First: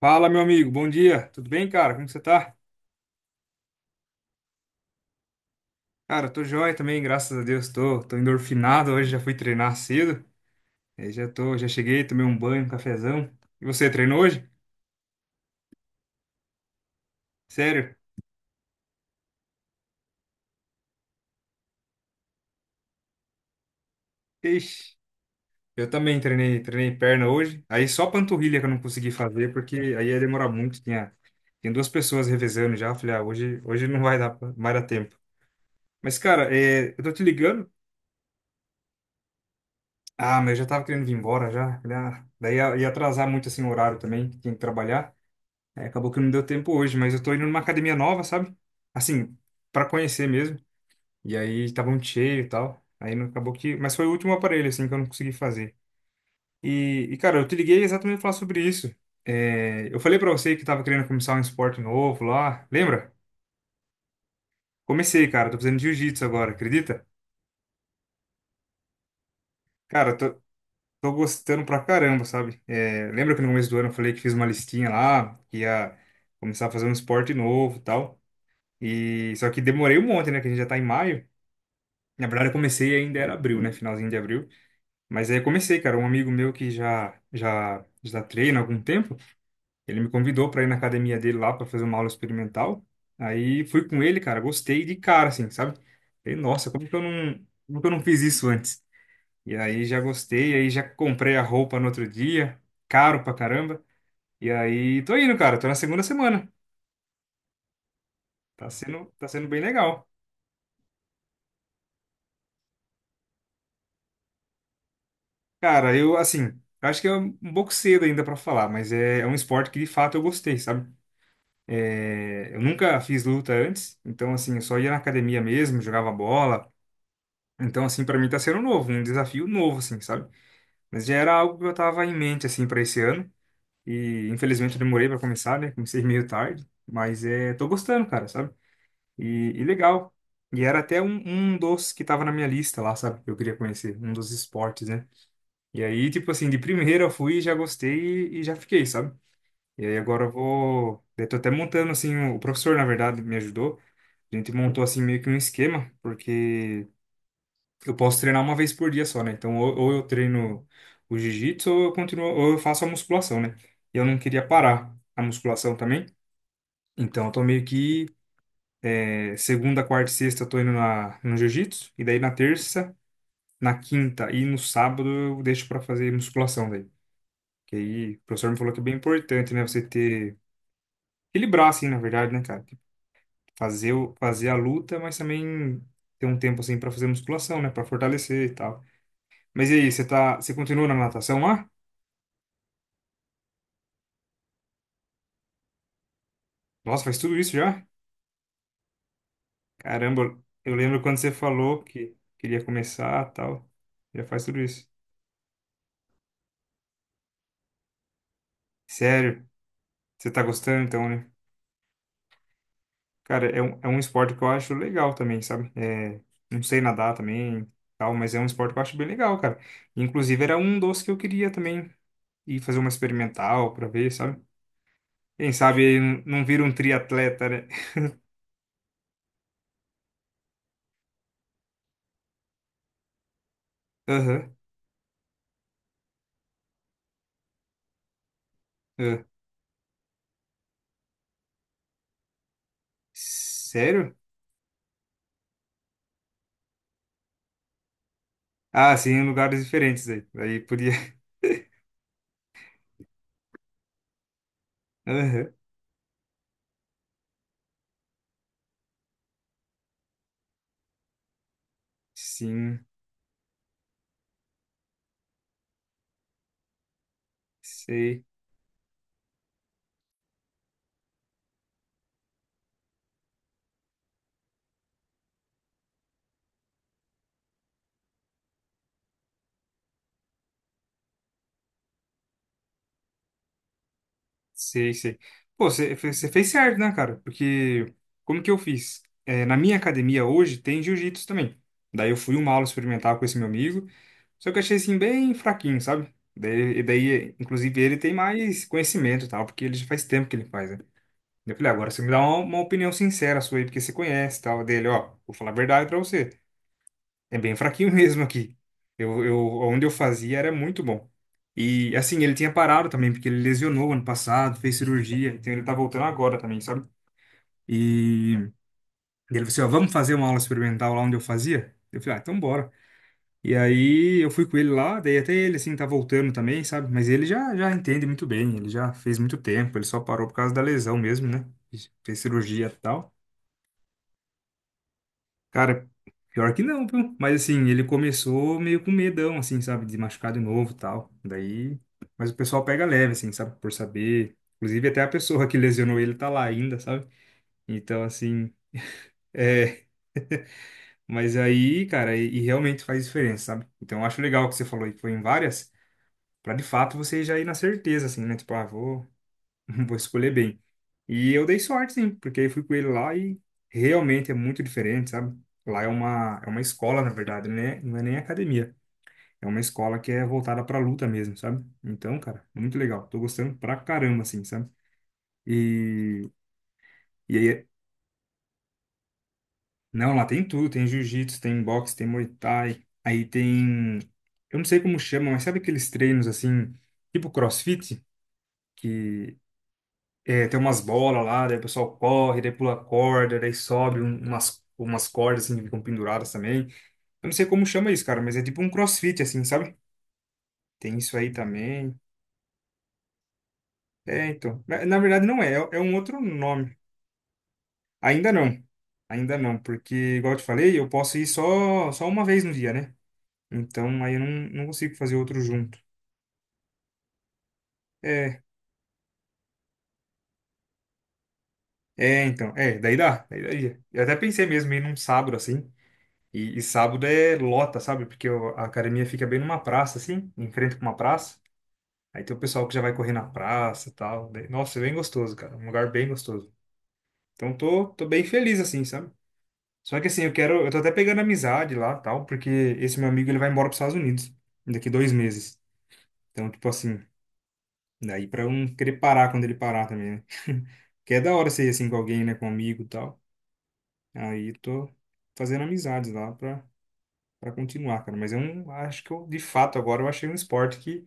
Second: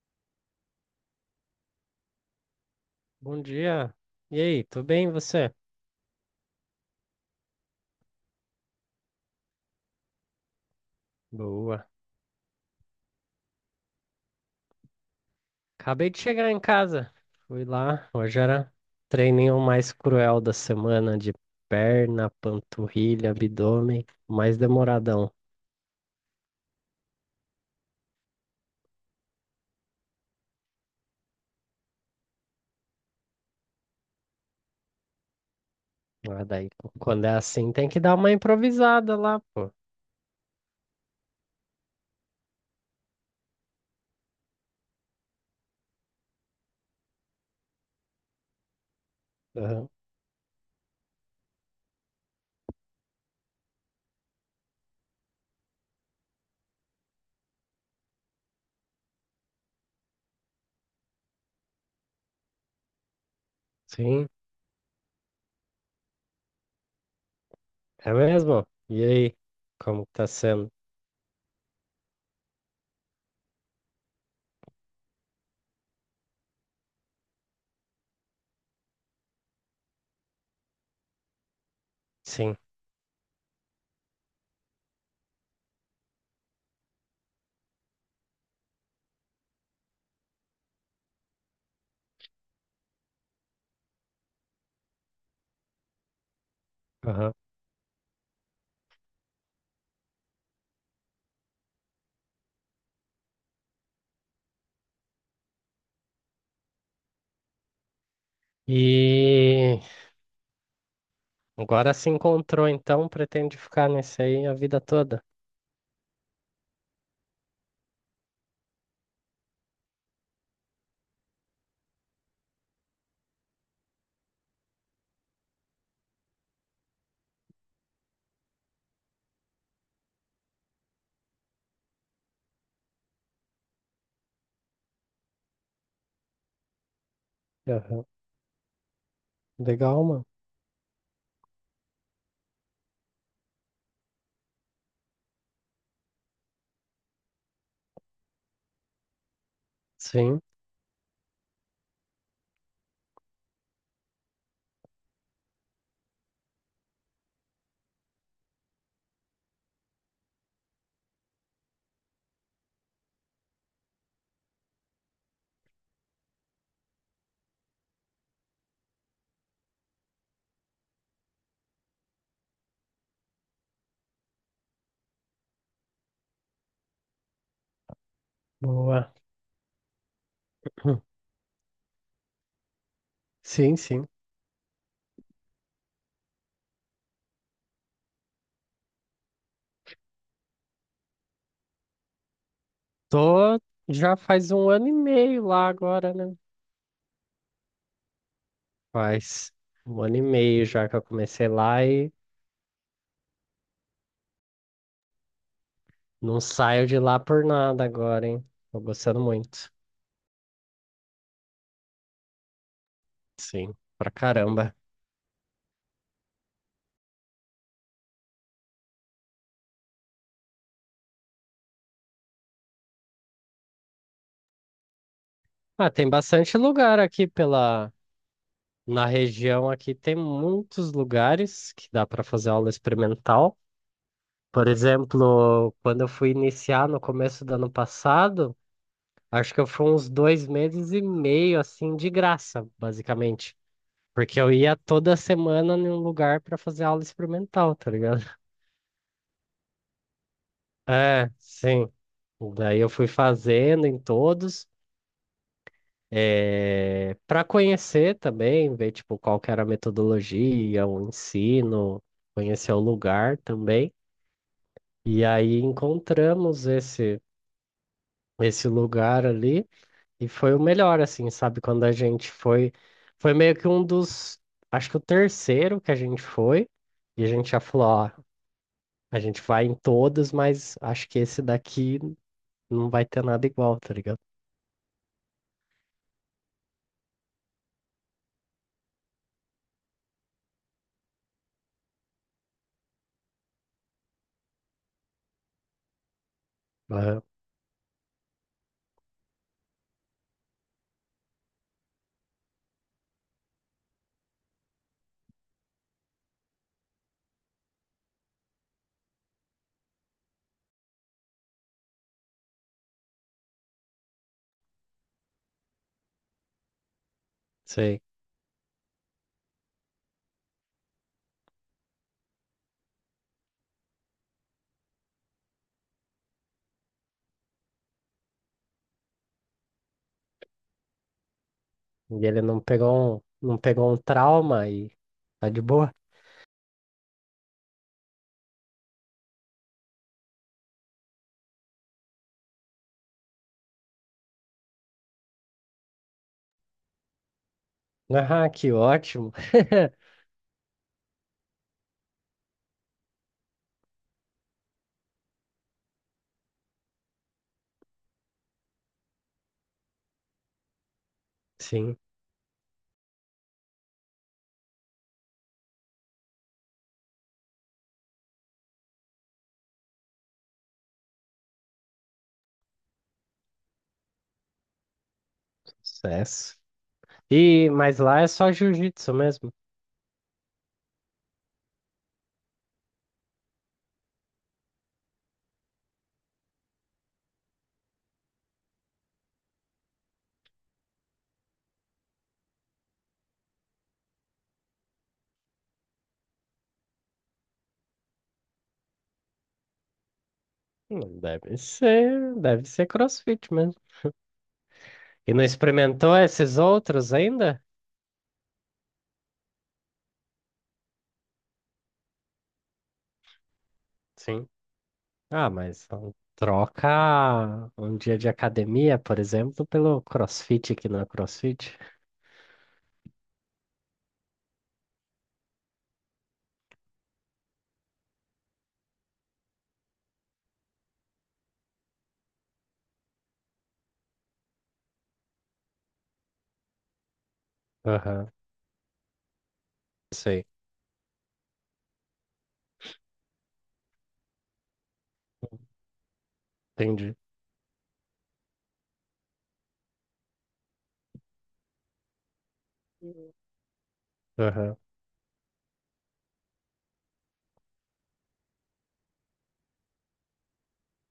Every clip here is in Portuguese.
Fala, meu amigo, bom dia. Tudo bem, cara? Como que você tá? Bom dia. E aí, tudo bem e você? Cara, eu tô joia também, graças a Deus. Tô endorfinado hoje, já fui treinar cedo. Aí já tô, já Boa. cheguei, tomei um banho, um cafezão. E você treinou hoje? Acabei de chegar em casa. Fui Sério? lá. Hoje era o treininho mais cruel da semana de perna, panturrilha, abdômen, mais Ixi, demoradão. eu também treinei perna hoje. Aí só panturrilha que eu não consegui fazer, porque aí ia demorar muito. Tinha duas pessoas revezando já. Eu falei, ah, hoje não vai dar, não vai dar tempo. Mas, Ah, cara, daí, eu tô te quando é ligando. assim, tem que dar uma improvisada lá, pô. Ah, mas eu já tava querendo vir embora já. Falei, ah, daí ia atrasar muito assim o horário também, que tinha que trabalhar. É, acabou que não deu tempo hoje, mas eu tô indo numa academia nova, sabe? Assim, pra Aham. conhecer mesmo. E aí tava muito cheio e tal. Aí não acabou que. Mas foi o último aparelho, assim, que eu não consegui fazer. E cara, eu te liguei exatamente pra falar sobre isso. É, eu falei pra você que tava querendo começar um esporte novo lá. Lembra? Sim, Comecei, cara. Tô fazendo jiu-jitsu agora, acredita? é mesmo? E aí, como Cara, tá tô, sendo? tô gostando pra caramba, sabe? É, lembra que no começo do ano eu falei que fiz uma listinha lá, que ia começar a fazer um esporte novo e tal. E só que demorei um monte, né? Que a gente já tá em maio. Na verdade, eu Sim. comecei ainda era abril, né? Finalzinho de abril. Mas aí eu comecei, cara. Um amigo meu que já treina há algum tempo, ele me convidou para ir na academia dele lá para fazer uma aula experimental. Aí fui com ele, cara. Gostei de cara, assim, sabe? Falei, nossa, Aham. Como que eu não fiz isso antes? E aí já gostei, aí já comprei a roupa no outro dia, caro pra caramba. E aí tô indo, cara. Tô na segunda semana. Tá sendo bem E legal. agora se encontrou, então, pretende ficar nesse aí a vida toda? Cara, eu, assim, acho que é um pouco cedo ainda pra falar, mas é um esporte que de fato eu gostei, sabe? É, eu nunca fiz luta antes, então, assim, eu só ia na academia mesmo, jogava bola. Então, assim, pra mim tá sendo novo, um desafio novo, assim, sabe? Mas já era algo que eu tava em mente, assim, pra esse ano. E infelizmente eu demorei pra começar, né? Comecei meio tarde, mas é, tô Aham. gostando, cara, sabe? E, e Legal, legal. mano. E era até um dos que tava na minha lista lá, sabe? Que eu queria conhecer, um dos esportes, né? E aí, tipo assim, de primeira eu fui, já gostei e já fiquei, sabe? E aí agora eu Sim. vou. Eu tô até montando, assim, o professor, na verdade, me ajudou. A gente montou, assim, meio que um esquema, porque eu posso treinar uma vez por dia só, né? Então, ou eu treino o jiu-jitsu, ou eu continuo, ou eu faço a musculação, né? E eu não queria parar a musculação também. Então, eu tô meio que é, segunda, quarta e sexta eu tô indo na, no jiu-jitsu, e daí na terça, na quinta e no sábado eu deixo pra fazer musculação, daí. Que aí o professor me falou que é bem Boa. importante, né? Você ter. Equilibrar, assim, na verdade, né, cara? Tipo, Sim, fazer, sim. Fazer a luta, mas também ter um tempo, assim, pra fazer musculação, né? Pra fortalecer e tal. Mas e aí, você tá. Você continua na natação lá? Tô já faz um ano e meio lá agora, né? Nossa, faz tudo isso já? Faz um ano e Caramba, meio eu já que lembro eu quando você comecei falou lá e que queria começar e tal. Já faz tudo isso. não saio de lá por nada agora, hein? Tô gostando Sério, muito. você tá gostando então, né? Cara, Sim, é um pra esporte que eu acho caramba. legal também, sabe? É, não sei nadar também, tal, mas é um esporte que eu acho bem legal, cara. Inclusive, era um dos que eu queria também e fazer uma experimental pra ver, sabe? Quem sabe Ah, ele tem não bastante vira um lugar aqui triatleta, né? pela na região aqui tem muitos lugares que dá para fazer aula experimental. Aham. Por exemplo, quando eu fui iniciar no começo do ano passado, Ah. acho que eu fui uns 2 meses e meio, assim, de graça, basicamente. Sério? Porque eu ia toda semana em um lugar para fazer aula experimental, tá ligado? Ah, sim, em lugares diferentes aí. Aí podia. É, sim. Daí eu fui fazendo em todos, Aham. eh, pra para conhecer também, ver tipo qual que era a metodologia, o ensino, conhecer o Sim, lugar também. E aí encontramos esse sei, esse lugar ali. E foi o melhor, assim, sabe? Quando a gente foi. Foi meio que um dos. Acho que o terceiro que a gente foi. E a gente já falou: ó, a gente vai em todos, mas acho que esse daqui não vai ter nada igual, tá ligado? Sei. Pô, você fez certo, né, cara? Porque como que eu fiz? É, na minha academia hoje tem jiu-jitsu também. Daí eu fui uma aula experimental com esse meu amigo, só que eu achei assim bem fraquinho, sabe? Daí, e Aham, daí, inclusive, ele tem mais conhecimento e tal, porque ele já faz tempo que ele faz, né? Eu falei, "Ah, agora você me dá uma opinião sincera sua aí, porque você conhece e tal dele, ó, vou falar a verdade pra você. É bem fraquinho mesmo aqui. Onde eu fazia era muito bom. E assim, ele tinha parado também, porque ele lesionou ano passado, fez cirurgia, então ele tá voltando agora também, sabe? sei. E ele falou assim, ó, vamos fazer uma aula experimental lá onde eu fazia? Eu falei, ah, então bora. E aí eu fui com ele lá, daí até ele assim tá voltando também, sabe? Mas ele já entende muito bem, ele já fez muito tempo, ele só parou por causa da lesão mesmo, né? Fez E ele não cirurgia e tal. pegou um, não pegou um trauma e tá de Cara, boa. pior que não, viu? Mas assim, ele começou meio com medão, assim, sabe? De machucar de novo e tal. Daí. Mas o pessoal pega leve, assim, sabe? Por saber. Inclusive, até a pessoa que lesionou ele tá lá ainda, sabe? Então, Ah, assim. que ótimo. É. Mas aí, cara, e realmente faz diferença, sabe? Então, eu acho legal o que você falou aí, que foi em várias, pra de fato você já ir na certeza, assim, né? Tipo, ah, vou, vou escolher bem. E eu dei sorte, Sim, sim, porque eu fui com ele lá e realmente é muito diferente, sabe? É uma escola, na verdade, né? Não é nem academia. É uma escola que é voltada pra luta mesmo, sabe? Então, cara, muito legal. Tô gostando pra caramba, assim, sabe? E, sucesso. e E, aí, mas lá é só jiu-jitsu mesmo. não, lá tem tudo: tem jiu-jitsu, tem boxe, tem muay thai. Aí tem. Eu não sei como chama, mas sabe aqueles treinos assim, tipo crossfit? Que é, tem umas bolas lá, daí o pessoal corre, daí pula corda, daí sobe umas cordas assim que ficam penduradas também. Eu não sei como chama isso, cara, mas é tipo um CrossFit assim, sabe? Tem Hum, isso aí Deve também. ser, deve ser CrossFit mesmo. É, então. Na verdade E não não é, é um experimentou outro esses nome. outros ainda? Ainda não. Ainda não, porque, igual eu te falei, eu posso ir só uma vez no dia, né? Então aí eu não, Sim. não consigo fazer outro Ah, junto. mas então, troca um dia de É, academia, por exemplo, pelo CrossFit que não é CrossFit. Então. É, daí daria. Eu até pensei mesmo em ir num sábado assim. E sábado é lota, sabe? Porque a academia fica bem numa praça, assim, em frente com uma praça. Aí tem o pessoal que já vai correr na praça e tal. Daí, nossa, é bem gostoso, cara. Um lugar bem gostoso. Então tô bem Aham, feliz, assim, sabe? Só que assim, eu sei. quero. Eu tô até pegando amizade lá tal, porque esse meu amigo ele vai embora pros Estados Unidos daqui 2 meses. Então, tipo assim, Entendi. daí pra eu não querer parar quando ele parar também, né? Que é da hora ser assim com alguém, né? Com um amigo e tal. Aí Aham, tô fazendo amizades lá pra para continuar, cara. Mas eu não acho que eu, de fato, agora eu achei um esporte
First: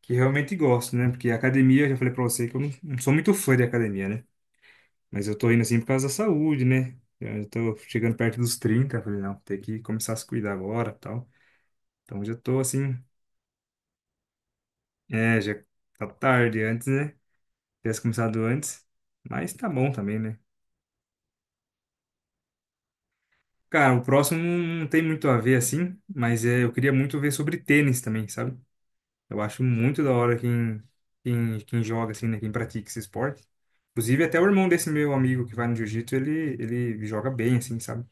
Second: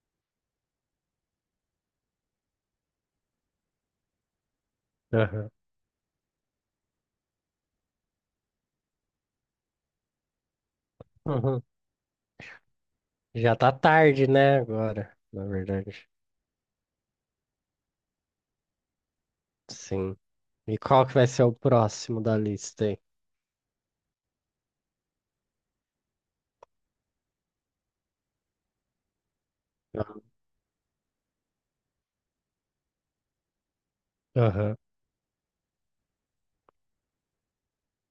que realmente gosto, né? Porque academia, eu já falei pra você que eu não sou muito fã de academia, né? Mas eu tô aham. indo assim por causa da saúde, né? Eu já tô chegando perto dos 30, eu falei, não, tem que começar a se cuidar agora, tal. Uhum. Então já tô assim, Já tá tarde, né, agora, é, na já tá verdade. tarde antes, né? Tivesse começado antes, mas tá bom Sim. também, né? E qual que vai ser o próximo da lista aí? Cara, o próximo não tem muito a ver assim, mas é, eu queria muito ver sobre tênis também, sabe? Eu acho muito da hora quem, quem joga, assim, né? Quem pratica esse esporte. Inclusive, até o irmão Aham. desse meu amigo que vai no jiu-jitsu, ele joga bem, assim, sabe?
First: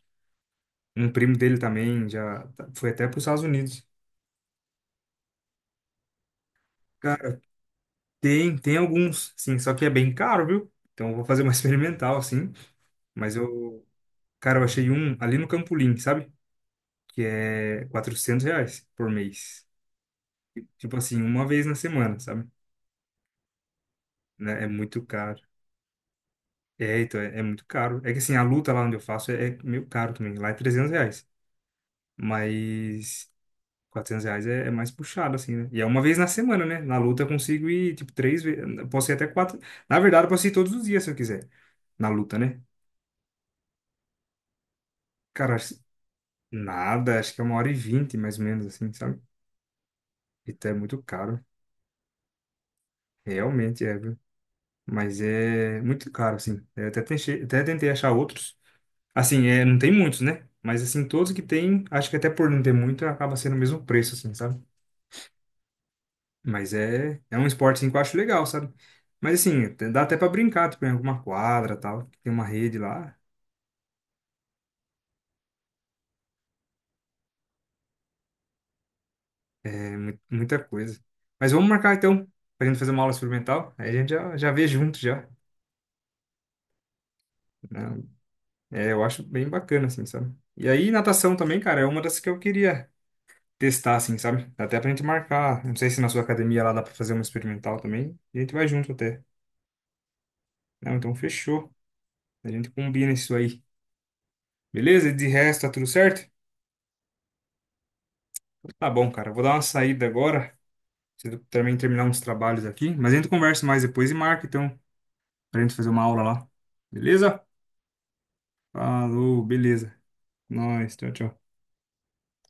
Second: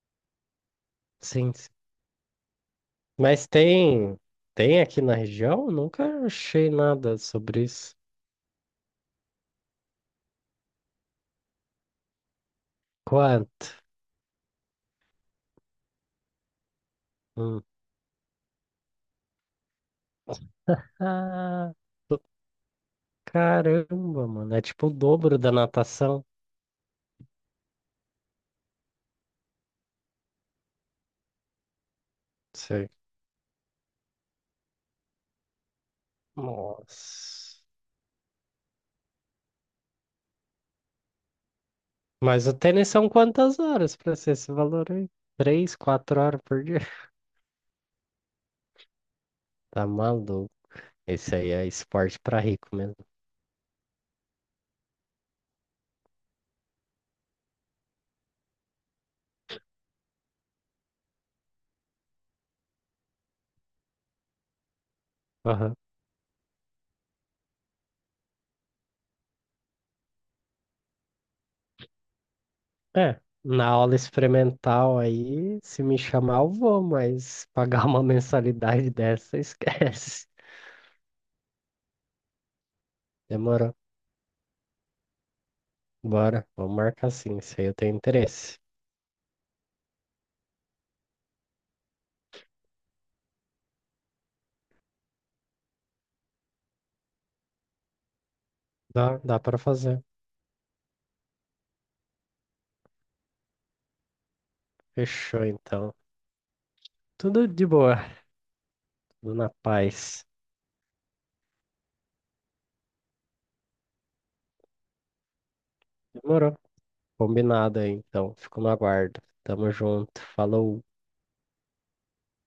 Um primo Sim, dele sim. também foi até para os Estados Mas Unidos. tem aqui na região? Nunca achei nada Cara, sobre isso. Tem alguns, sim, só que é bem caro, viu? Então, eu vou fazer uma experimental, assim. Mas Quanto? eu, cara, eu achei um ali no Campolim, sabe? Que Hum. é R$ 400 por mês. Tipo assim, uma vez Ah, na semana, do- sabe? caramba, mano. É Né? É tipo o muito dobro caro. da natação. É, então, é muito caro. É que assim, a luta lá onde eu faço é meio caro também. Lá é R$ 300. Sei. Mas R$ 400 é mais puxado, assim, né? E é uma vez na semana, né? Na luta eu Nossa. consigo ir, tipo, 3 vezes. Posso ir até quatro. Na verdade, eu posso ir todos os dias se eu quiser. Na luta, Mas o né? tênis são quantas horas pra ser esse valor aí? Cara, Três, quatro horas por dia. nada. Acho que é 1h20, mais ou menos, assim, sabe? Tá maluco. Então é muito Esse caro. aí é esporte pra rico mesmo. Realmente é, viu? Mas é muito caro, assim. Até tentei achar outros. Assim, é, não tem muitos, né? Mas assim, todos que tem, acho que até por não ter muito, acaba sendo o mesmo preço, assim, sabe? Aham. Mas é, é um esporte assim, que eu acho legal, sabe? Mas assim, até dá até pra brincar, tipo, em alguma quadra, tal, que tem uma rede lá, É. Na aula experimental aí, se me chamar, eu vou, mas pagar uma mensalidade dessa, esquece. muita coisa. Mas vamos marcar então, pra gente fazer uma aula Demorou. experimental, aí a gente já vê junto já. Bora. Vamos marcar sim. Se aí eu tenho Né? interesse. É, eu acho bem bacana, assim, sabe? E aí, natação também, cara, é uma das que eu queria testar, assim, sabe? Dá até pra gente marcar, não sei se na sua academia lá dá pra fazer uma experimental também, e a gente vai junto Dá, até. dá para fazer. Não, então fechou. A gente combina isso aí. Beleza? De Fechou, resto, tá tudo então. certo? Tudo de boa. Tá bom, cara. Tudo Vou na dar uma saída paz. agora. Preciso também terminar uns trabalhos aqui. Mas a gente conversa mais depois e marca, então, pra gente fazer uma aula lá. Demorou. Beleza? Combinado aí, então. Fico no aguardo. Falou, Tamo beleza. junto. Falou. Nós, tchau, tchau.